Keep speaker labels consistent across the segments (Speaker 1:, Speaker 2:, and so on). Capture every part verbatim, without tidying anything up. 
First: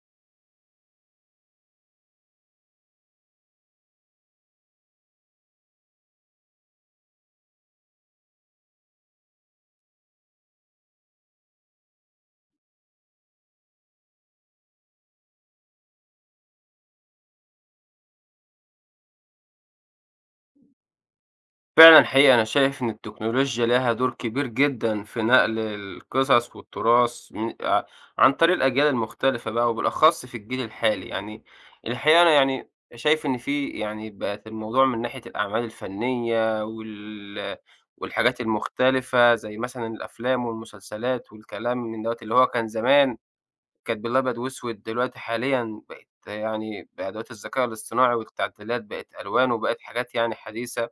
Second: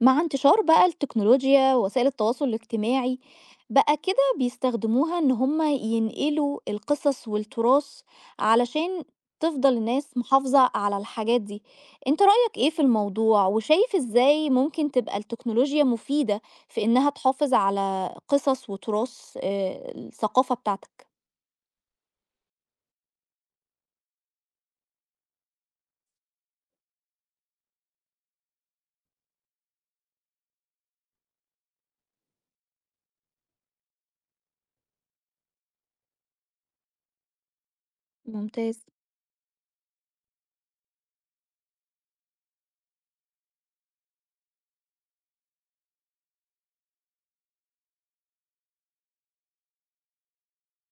Speaker 1: مع انتشار بقى التكنولوجيا ووسائل التواصل الاجتماعي بقى كده بيستخدموها ان هم ينقلوا القصص والتراث علشان تفضل الناس محافظة على الحاجات دي. انت رأيك ايه في الموضوع وشايف ازاي ممكن تبقى التكنولوجيا مفيدة في انها تحافظ على قصص وتراث آه، الثقافة بتاعتك؟
Speaker 2: فعلًا حقيقي أنا شايف إن التكنولوجيا ليها دور كبير جدًا في نقل القصص والتراث من ع عن طريق الأجيال المختلفة بقى، وبالأخص في الجيل الحالي. يعني الحقيقة أنا يعني شايف إن في يعني بقت الموضوع من ناحية الأعمال الفنية وال والحاجات
Speaker 1: ممتاز.
Speaker 2: المختلفة زي مثلًا الأفلام والمسلسلات والكلام من دوّة، اللي هو كان زمان كانت بالأبيض وأسود، دلوقتي حاليًا بقت يعني بأدوات الذكاء الاصطناعي والتعديلات بقت ألوان وبقت حاجات يعني حديثة.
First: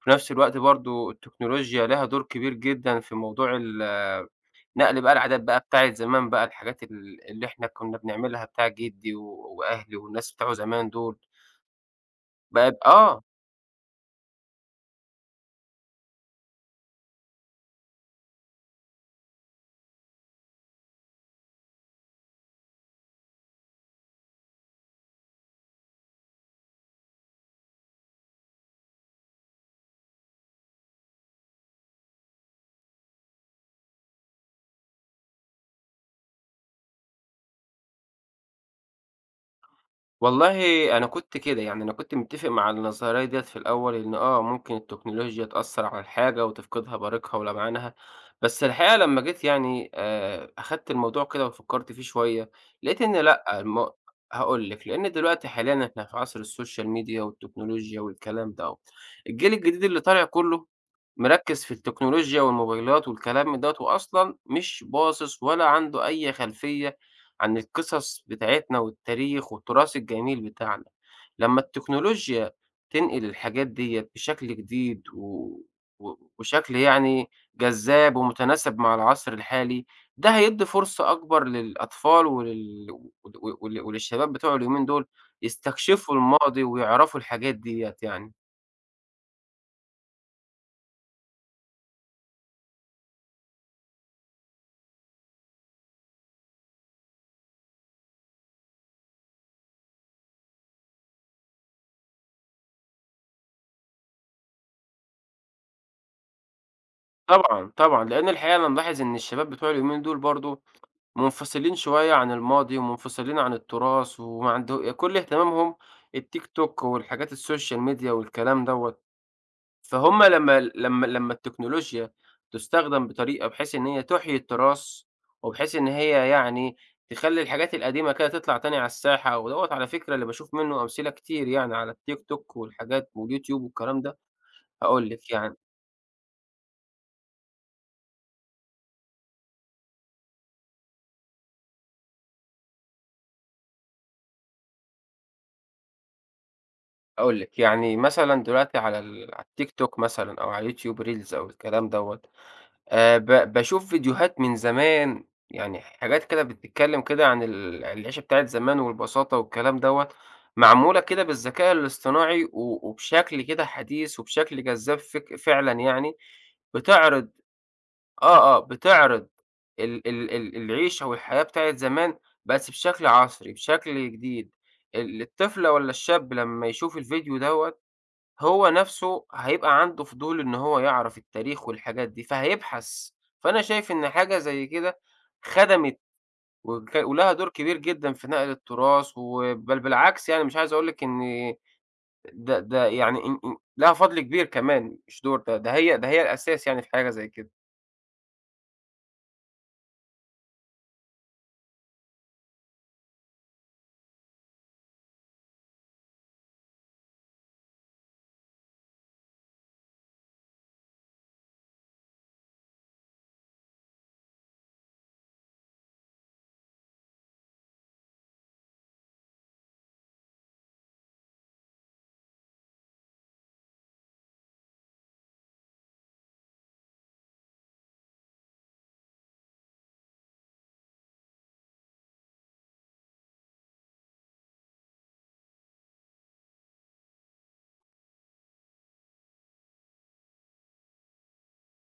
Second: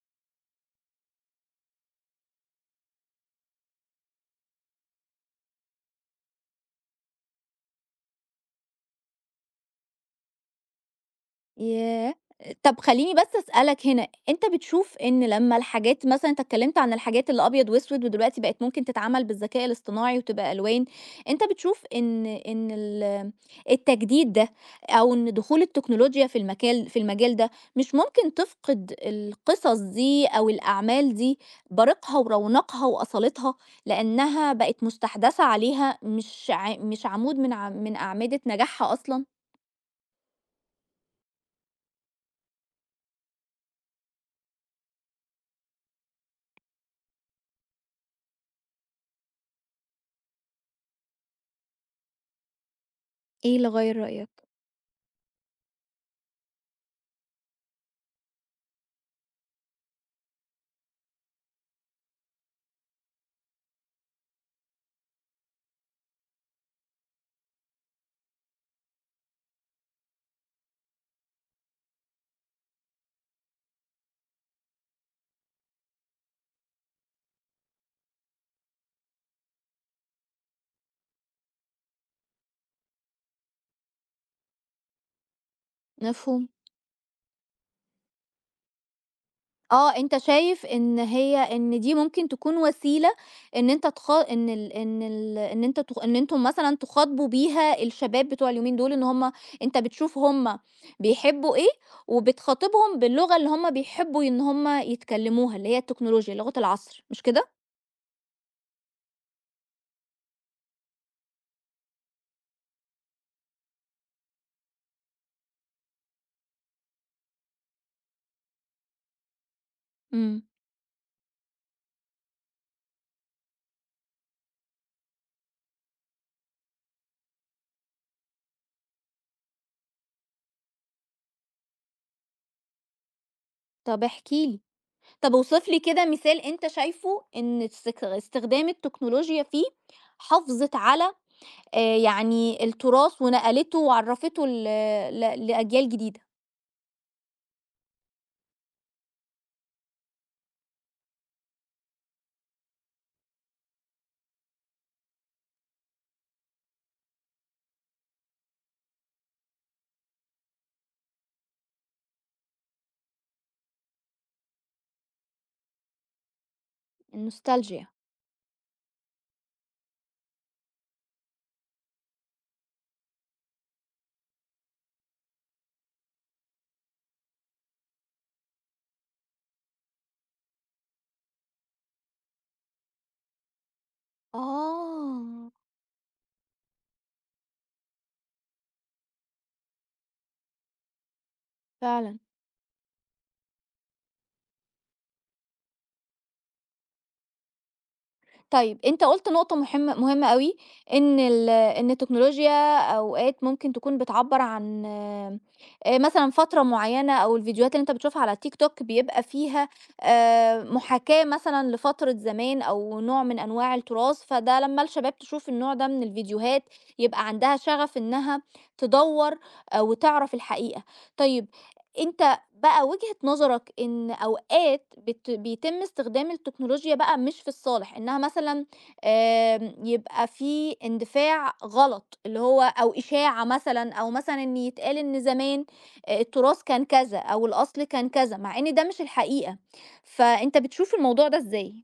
Speaker 2: في نفس الوقت برضه التكنولوجيا لها دور كبير جدًا في موضوع ال نقل بقى العادات بقى بتاعة زمان بقى، الحاجات ال اللي إحنا كنا بنعملها بتاع جدي و وأهلي والناس بتوعه زمان دول،
Speaker 1: ياه!
Speaker 2: بقت
Speaker 1: طب خلّيني
Speaker 2: آه.
Speaker 1: بس أسألك هنا، أنت بتشوف إن لمّا الحاجات مثلًا، أنت اتكلّمت عن الحاجات اللي أبيض وأسود ودلوقتي بقت ممكن تتعمل بالذكاء الاصطناعي وتبقى ألوان، أنت بتشوف إن إن ال التجديد ده أو إن دخول التكنولوجيا في المكال في المجال ده مش ممكن تفقد القصص دي أو الأعمال دي بريقها ورونقها وأصالتها، لإنها بقت مستحدثة عليها، مش ع مش عمود من ع من أعمدة نجاحها أصلًا؟
Speaker 2: والله أنا كنت كده، يعني أنا كنت متّفق مع النظرية ديّة في الأول إن آه، ممكن التكنولوجيا تأثّر على الحاجة وتفقدها بريقها ولمعانها. بس الحقيقة لمّا جيت يعني آآ أخدت الموضوع كده وفكّرت فيه شوية، لقيت إن
Speaker 1: إيه
Speaker 2: لأ،
Speaker 1: اللي
Speaker 2: الم
Speaker 1: غيّر رأيك؟
Speaker 2: هاقول لِك، لإن دلوقتي حاليًا إحنا في عصر السوشيال ميديا والتكنولوجيا والكلام ده أهو. الجيل الجديد اللي طالع كُلّه مركّز في التكنولوجيا والموبايلات والكلام من دوّة، وأصلًا مش باصص ولا عنده أي خلفية عن القصص بتاعتنا والتاريخ والتراث الجميل بتاعنا. لما التكنولوجيا تنقل الحاجات دي بشكل جديد و... و... وشكل يعني جذاب ومتناسب مع العصر الحالي، ده هيدي فرصة أكبر للأطفال ولل... ول- ول- وللشباب بتوع اليومين دول يستكشفوا
Speaker 1: مفهوم.
Speaker 2: الماضي ويعرفوا الحاجات ديت يعني.
Speaker 1: آه، أنت شايف إن هي إن دي ممكن تكون وسيلة إن أنت تخ إن ال إن ال إن أنت تخ إن أنتم مثلًا تخاطبوا بيها الشباب بتوع اليومين دول، إن هم، أنت بتشوف هم بيحبوا إيه، وبتخاطبهم باللغة اللي هم بيحبوا إن هم يتكلموها، اللي هي التكنولوجيا، لغة العصر، مش كده؟
Speaker 2: طبعا طبعا لأن الحقيقة أنا ملاحظ إن الشباب بتوع اليومين دول برضو منفصلين شوية عن الماضي، ومنفصلين عن التراث، وما عنده يعني كل اهتمامهم التيك توك والحاجات السوشيال ميديا والكلام دوّة. فهُم
Speaker 1: إمم.
Speaker 2: لمّا لمّا لمّا التكنولوجيا تُستخدم بطريقة بحيث إن هي تُحيي التراث، وبحيث إن هي يعني تخلّي الحاجات القديمة كده تطلع تاني على الساحة، ودوّة على فكرة اللي باشوف منّه أمثلة كتير يعني على التيك توك والحاجات واليوتيوب والكلام
Speaker 1: طب
Speaker 2: ده.
Speaker 1: احكِ لي،
Speaker 2: هاقول لِك
Speaker 1: طب
Speaker 2: يعني
Speaker 1: اوصف لي كده مثال أنت شايفه إن استخ استخدام التكنولوجيا فيه حافظت على آآ يعني التراث ونقلته وعرّفته ل ل لأجيال جديدة.
Speaker 2: هاقول لِك، يعني مثلًا دلوقتي على ال على التيك توك مثلًا أو على اليوتيوب reels أو الكلام دوّة، آآ ب باشوف فيديوهات من زمان، يعني حاجات كده بتتكلّم كده عن ال العيشة بتاعة زمان والبساطة والكلام دوّة، معمولة كده بالذكاء الاصطناعي و وبشكل كده حديث وبشكل جذاب فك فعلًا يعني، بتعرض
Speaker 1: النوستالجيا.
Speaker 2: آه. آه، بتعرض ال ال ال العيشة والحياة بتاعة زمان بس بشكل عصري، بشكل جديد. ال الطفل والّا الشاب لمّا يشوف الفيديو دوّة هو نَفْسه هيبقى عنده فضول إن هو يعرف التاريخ والحاجات دي، فهيبحث. فأنا شايف إن حاجة زي كده
Speaker 1: آه،
Speaker 2: خدمِت وك ولها دور كبير جدًا في نقل التراث، و بل بالعكس يعني مش عايز أقول لِك إن
Speaker 1: فعلًا.
Speaker 2: ده ده يعني إن إن لها فضل كبير كمان مش دور، ده ده هي ده هي الأساس يعني في حاجة زي كده.
Speaker 1: طيب أنت قُلت نقطة مُحمة مهمة أوي، إن ال إن التكنولوجيا أوقات ممكن تكون بتعبّر عن آآ مثلًا فترة معيّنة، أو الفيديوهات اللي أنت بتشوفها على الTikTok بيبقى فيها آآ محاكاة مثلًا لفترة زمان أو نوع من أنواع التراث، فده لمّا الشباب تشوف النوع ده من الفيديوهات يبقى عندها شغف إنها تدوّر آآ وتعرف الحقيقة. طيب أنت بقى وجهة نظرك إن أوقات بت بيتم استخدام التكنولوجيا بقى مش في الصالح، إنها مثلًا آمم يبقى في اندفاع غلط، اللي هو أو إشاعة مثلًا، أو مثلًا إن يتقال إن زمان آآ التراث كان كذا أو الأصل كان كذا، مع إن ده مش الحقيقة، فأنت بتشوف الموضوع ده إزاي؟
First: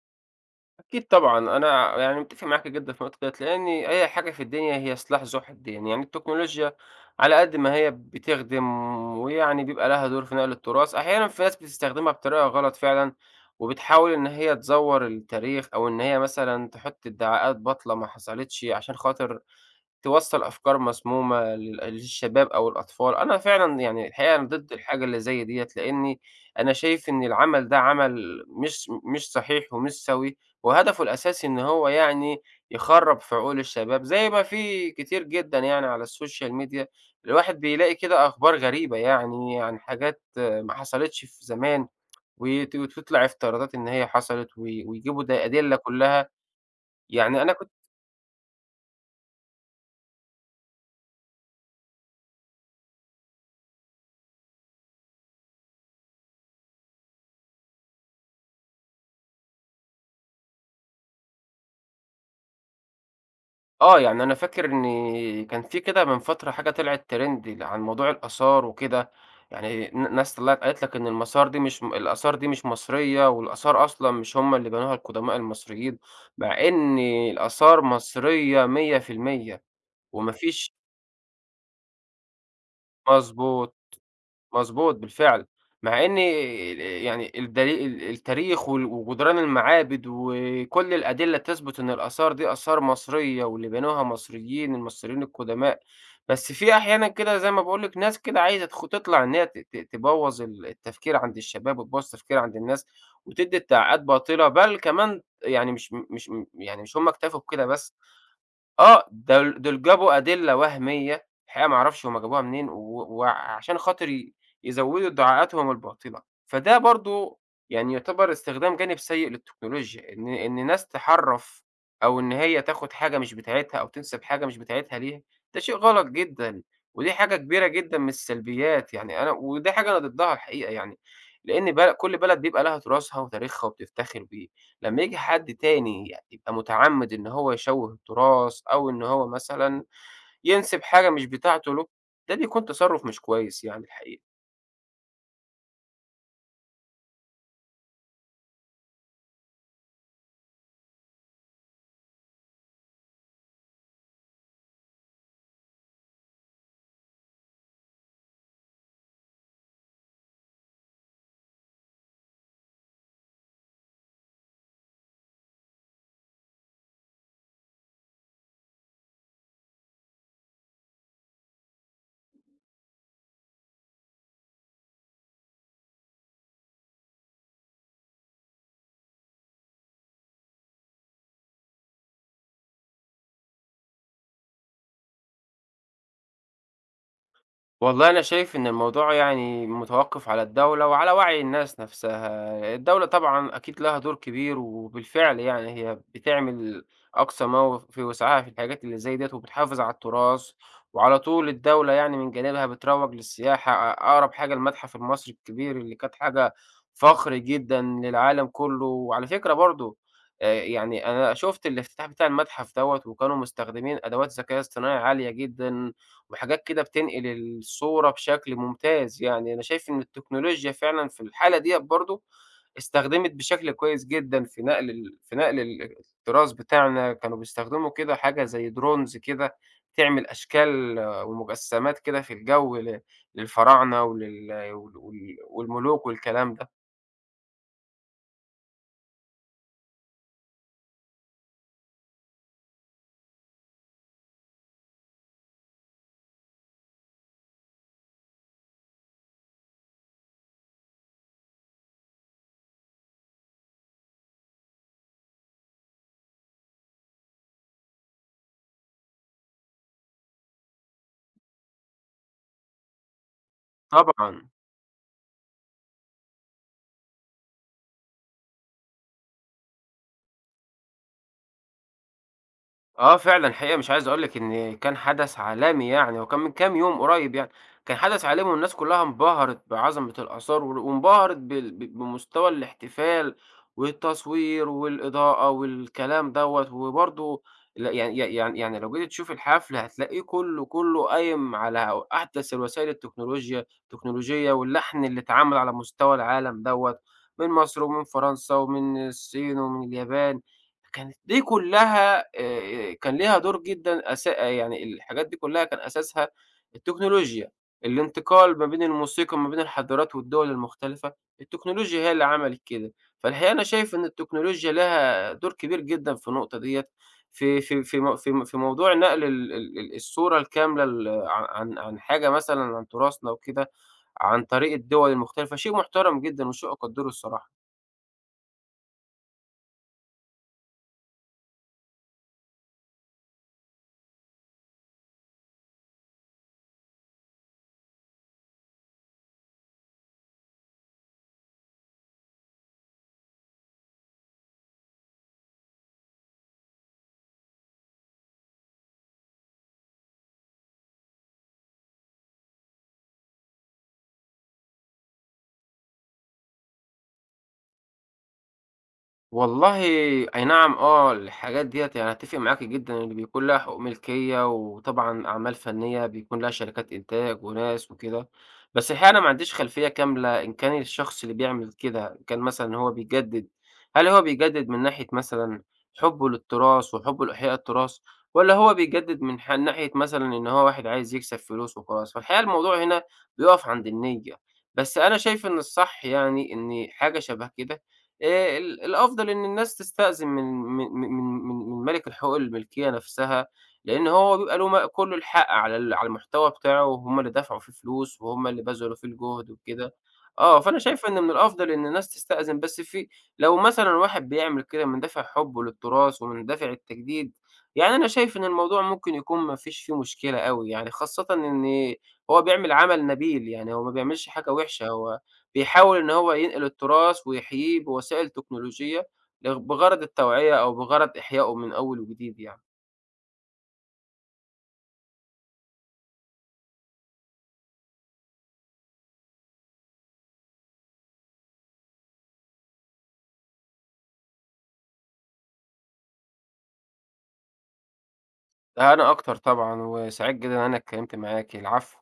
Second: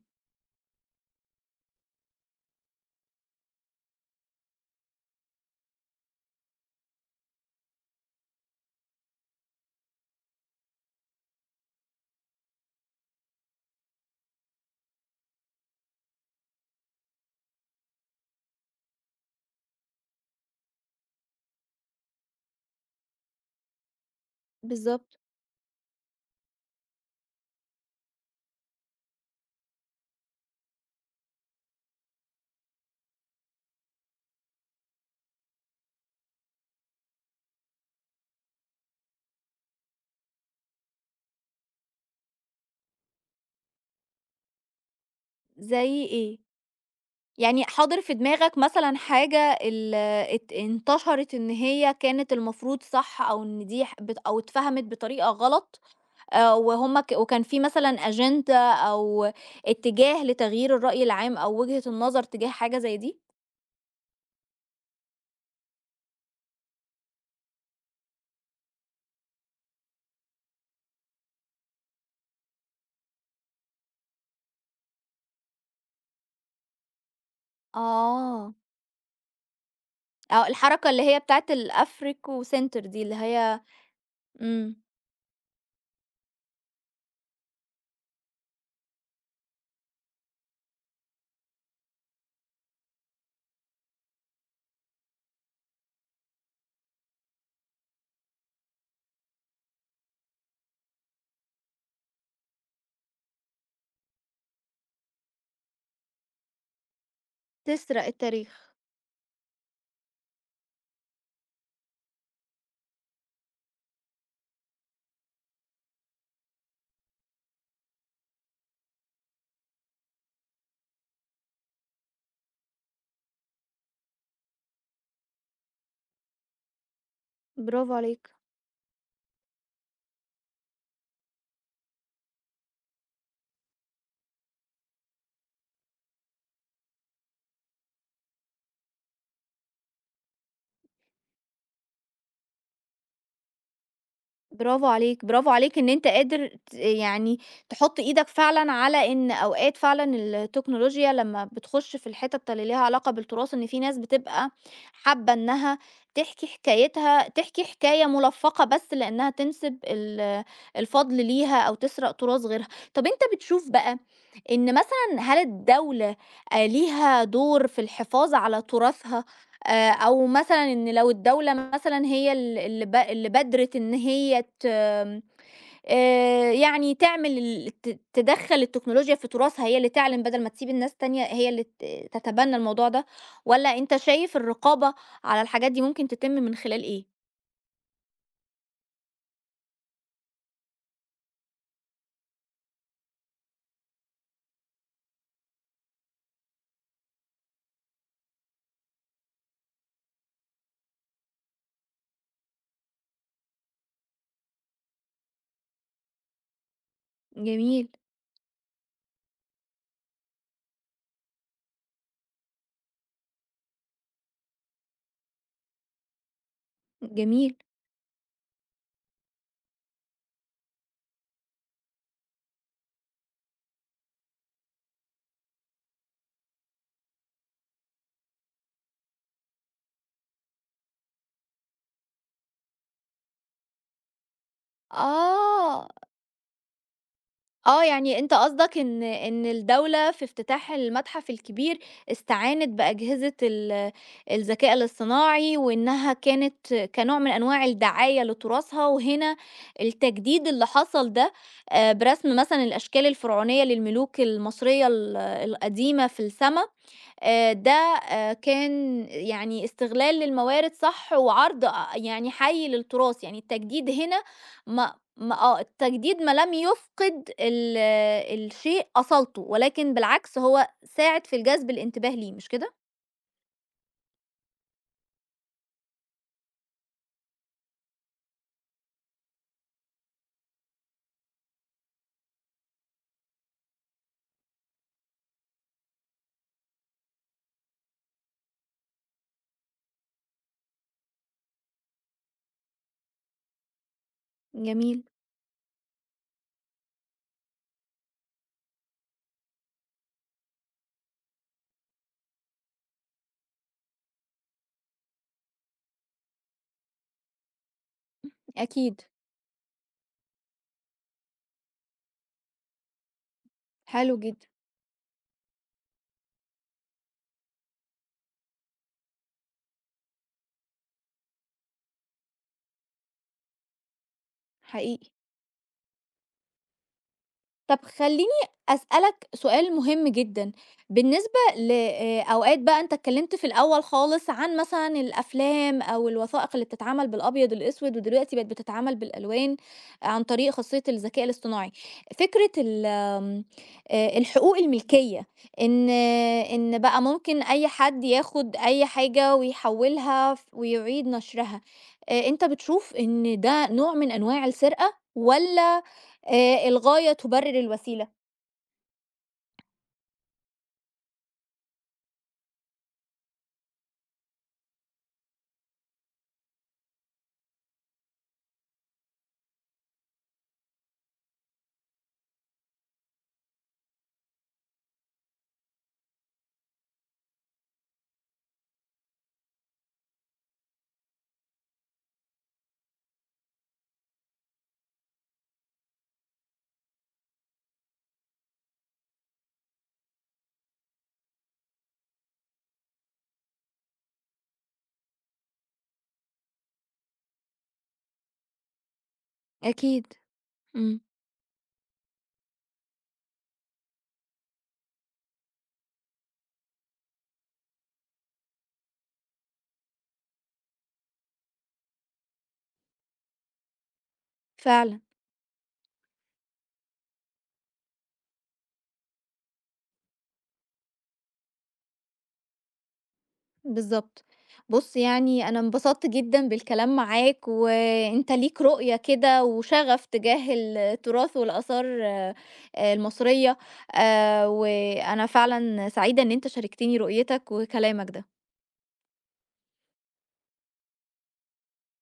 Speaker 2: أكيد طبعًا، أنا يعني متّفق معاكِ جدًا في النقطة ديّة، لإن أي حاجة في الدنيا هي سلاح ذو حدين. يعني التكنولوجيا على قد ما هي بتخدم ويعني بيبقى لها دور في نقل التراث، أحيانًا في ناس بتستخدمها بطريقة غلط فعلًا، وبتحاول إن هي تزوّر التاريخ أو إن هي مثلًا تحط ادعاءات باطلة ما حصلتش عشان خاطر توصّل أفكار مسمومة لل للشباب أو الأطفال. أنا فعلًا يعني الحقيقة أنا ضد الحاجة اللي
Speaker 1: بالضبط.
Speaker 2: زي ديّة، لإني أنا شايف إن العمل ده عمل مش مش صحيح ومش سَوِي، وهدفه الأساسي إن هو يعني يخرّب في عقول الشباب، زي ما في كتير جدًا يعني على السوشيال ميديا. الواحد بيلاقي كده أخبار غريبة يعني عن حاجات آه، ما حصلتش في زمان، وت وتطلع افتراضات إن هي حصلت، و ويجيبوا ده أدلة
Speaker 1: زي
Speaker 2: كلّها
Speaker 1: إيه؟
Speaker 2: يعني أنا
Speaker 1: يعني حاضر في دماغك مثلًا حاجة ال ات انتشرت إن هي كانت المفروض صح، أو إن دي ح بت أو اتفهمت بطريقة غلط؟ آآ وهُم ك وكان في مثلًا أجندة أو اتجاه لتغيير الرأي العام أو وجهة النظر تجاه حاجة زي دي؟
Speaker 2: آه. يعني أنا فاكر إن كان في كده من فترة حاجة طلعت ترند عن موضوع الآثار وكده، يعني ن ناس طلعت قالت لك إن المسار دي مش م الآثار دي مش مصرية، والآثار أصلًا مش هم اللي بنوها القدماء المصريين، مع إن الآثار
Speaker 1: آه،
Speaker 2: مصرية مية في المية، وما
Speaker 1: آه،
Speaker 2: فيش
Speaker 1: الحركة اللي هي بتاعة الAfrico Center دي اللي هي.
Speaker 2: مضبوط.
Speaker 1: إمم.
Speaker 2: مضبوط بالفعل، مع إن ال يعني الدلي ال التاريخ وال وجدران المعابد وكل الأدلة تثبت إن الآثار دي آثار مصرية واللي بنوها مصريين، المصريين القدماء. بس في أحيانًا كده زي ما باقول لِك ناس كده عايزة تخ تطلع إن هي ت ت تبوّظ ال التفكير عند الشباب وتبوّظ التفكير عند الناس وتدّي ادعاءات باطلة، بل كمان يعني مش مش يعني مش هم اكتفوا بكده بس.
Speaker 1: تسرق التاريخ.
Speaker 2: آه، دول دول جابوا أدلة وهمية، الحقيقة ما أعرفش هم جابوها منين، و وعشان خاطر ي يزوّدوا ادعاءاتهم الباطلة. فده برضه يعني يُعتبر استخدام جانب سيء للتكنولوجيا، إن إن ناس تحرّف أو إن هي تاخد حاجة مش بتاعتها أو تنسب حاجة مش بتاعتها ليها، ده شيء غلط جدًا، ودي حاجة كبيرة
Speaker 1: برافو
Speaker 2: جدًا من
Speaker 1: عليك.
Speaker 2: السلبيات، يعني أنا ودي حاجة أنا ضدها الحقيقة يعني، لإن بل كل بلد بيبقى لها تراثها وتاريخها وبتفتخر بيه. لمّا ييجي حد تاني يبقى متعمد إن هو يشوه التراث، أو إن هو مثلًا ينسب حاجة مش بتاعته له، ده بيكون تصرف مش كويس يعني الحقيقة.
Speaker 1: برافو عليك، برافو عليك إن أنت قادر ت يعني تحُط إيدك فعلًا على إن أوقات فعلًا التكنولوجيا لمّا بتخُش في الحِتَت اللي ليها علاقة بالتراث، إن في ناس بتبقى حابة إنها تحكي حكايتها تحكي حكاية مُلفّقة بس لإنها تنسب ال الفضل ليها أو تسرق تراث غيرها. طَب أنت بتشوف بقى إن مثلًا هل الدولة آآ ليها دور في الحفاظ على تراثها؟ آآ، أو مثلًا إن لو الدولة مثلًا هي ال اللي ب اللي بادرت إن هي ت آمم، آآ، يعني تعمل ال ت تدخّل التكنولوجيا في تراثها، هي اللي تعلن بدل ما تسيب الناس تانية هي اللي ت تتبنى الموضوع ده، والّا أنت شايف الرقابة على الحاجات دي ممكن تتم من خلال إيه؟
Speaker 2: والله أنا شايف إن الموضوع يعني متوقف على الدولة وعلى وعي الناس نفسها. الدولة طبعًا أكيد لها دور كبير، وبالفعل يعني هي بتعمل أقصى ما هو في وسعها في الحاجات اللي زي ديّة، وبتحافظ على التراث، وعلى طول الدولة يعني من جانبها بتروّج للسياحة. أقرب حاجة المتحف المصري الكبير اللي كانت حاجة فخر جدًا
Speaker 1: جميل.
Speaker 2: للعالم كله، وعلى فكرة برضه آآ يعني أنا شُفت الافتتاح بتاع المتحف دوّة، وكانوا مستخدمين أدوات ذكاء اصطناعي عالية جدًا وحاجات كده بتنقل
Speaker 1: جميل.
Speaker 2: الصورة بشكل ممتاز. يعني أنا شايف إن التكنولوجيا فعلًا في الحالة ديّة برضه استخدمت بشكل كويس جدًا في نقل ال في نقل ال التراث بتاعنا. كانوا بيستخدموا كده حاجة زي drones كده تعمل أشكال آه، ومجسمات كده في الجو ل للفراعنة ولل وال وال
Speaker 1: آه.
Speaker 2: والملوك والكلام ده،
Speaker 1: آه، يعني أنت قصدك إن إن الدولة في افتتاح المتحف الكبير استعانت بأجهزة ال الذكاء الاصطناعي، وإنها كانت كنوع من أنواع الدعاية لتراثها، وهنا التجديد اللي حصل ده آآ برسم مثلًا الأشكال الفرعونية للملوك المصرية ال القديمة في السما، آآ ده آآ كان يعني استغلال للموارد صح، وعرض أ يعني حَيّ للتراث، يعني التجديد هنا
Speaker 2: طبعًا.
Speaker 1: ما ما آه، التجديد ما لم يفقد ال آه، الشيء أصالته، ولكن بالعكس هو ساعد في الجذب الانتباه ليه، مش كده؟
Speaker 2: آه فعلًا، حقيقة مش عايز أقول لِك إن كان حدث عالمي يعني، وكان من كام يوم قريب يعني. كان حدث عالمي والناس كلها انبهرت بعظمة الآثار وال وانبهرت بال ب بمستوى الاحتفال والتصوير والإضاءة والكلام دوّة. وبرضه ل يعني ي يعني يعني لو جيتِ تشوفي الحفل هتلاقيه كلّه، كلّه قايم على أحدث الوسائل التكنولوجيا التكنولوجية
Speaker 1: جميل.
Speaker 2: واللحن اللي اتعمل على مستوى العالم دوّة، من مصر ومن فرنسا ومن الصين ومن اليابان. كانت دي كلّها آآ كان ليها دور جدًا أسا آه، يعني الحاجات دي كلّها كان أساسها التكنولوجيا، الانتقال ما بين
Speaker 1: أكيد.
Speaker 2: الموسيقى ما بين الحضارات والدول المختلفة. التكنولوجيا هي اللي عملت كده. فالحقيقة أنا شايف إن
Speaker 1: حلو جدًا.
Speaker 2: التكنولوجيا لها دور كبير جدًا في النقطة ديّة، في في في م في م في موضوع نقل ال ال ال الصورة الكاملة ال عن عن عن حاجة مثلًا عن تراثنا وكده، عن طريق
Speaker 1: حقيقي.
Speaker 2: الدول المختلفة، شيء محترم جدًا وشيء أقدّره الصراحة.
Speaker 1: طب خلّيني أسألك سؤال مهم جدًا. بالنسبة ل آآ أوقات بقى، أنت اتكلّمت في الأول خالص عن مثلًا الأفلام أو الوثائق اللي بتتعمل بالأبيض والأسود ودلوقتي بقت بتتعمل بالألوان عن طريق خاصية الذكاء الاصطناعي، فكرة ال آمم آآ الحقوق الملكية، إن إن بقى ممكن أي حد ياخُد أي حاجة ويحوّلها ف ويعيد نشرها، آآ أنت بتشوف إن ده نوع من أنواع السرقة، والّا آآ الغاية تبرر الوسيلة؟
Speaker 2: والله أي نعم آه، الحاجات ديّة يعني أتّفق معاكِ جدًا، اللي بيكون لها حقوق ملكية وطبعًا أعمال فنية بيكون لها شركات إنتاج وناس وكده. بس الحقيقة أنا ما عنديش خلفية كاملة إن كان الشخص اللي بيعمل كده إن كان مثلًا هو بيجدد، هل هو بيجدد من ناحية مثلًا حُبّه للتراث وحُبّه لإحياء التراث، والّا هو بيجدد من ح ناحية مثلًا إن هو واحد عايز يكسب فلوس وخلاص. فالحقيقة الموضوع هنا بيقف عند النية. بس أنا شايف إن الصح يعني إن حاجة شبه كده آآ ال الأفضل إن الناس تستأذن من من من من من مَلِك الحقوق الملكية نفسها، لإن هو بيبقى له م كُلّه الحق على ال على المحتوى بتاعه، وهُم اللي دفعوا فيه فلوس، وهُم اللي بذلوا فيه الجهد وكده.
Speaker 1: أكيد.
Speaker 2: آه، فأنا
Speaker 1: إمم.
Speaker 2: شايف إن من الأفضل إن الناس تستأذن. بس في لو مثلًا واحد بيعمل كده من دافع حُبّه للتراث ومن دافع التجديد، يعني أنا شايف إن الموضوع ممكن يكون ما فيش فيه مشكلة أوي يعني، خاصةً إن هو بيعمل عمل نبيل، يعني هو ما بيعملش حاجة وِحشة،
Speaker 1: فعلًا.
Speaker 2: هو بيحاول إن هو ينقل التراث ويحييه بوسائل تكنولوجية لغ بغرض التوعية أو بغرض إحيائه من أول وجديد يعني.
Speaker 1: بالضبط. بُص، يعني أنا انبسطت جدًا بالكلام معاك، وأنت ليك رؤية كده وشغف تجاه التراث والآثار آآ المصرية، آآ وأنا فعلًا سعيدة إن أنت شاركتني رؤيتك وكلامك ده.
Speaker 2: ده أنا أكتر طبعًا، وسعيد جدًا إن أنا اتكلمت معاكِ، العفو.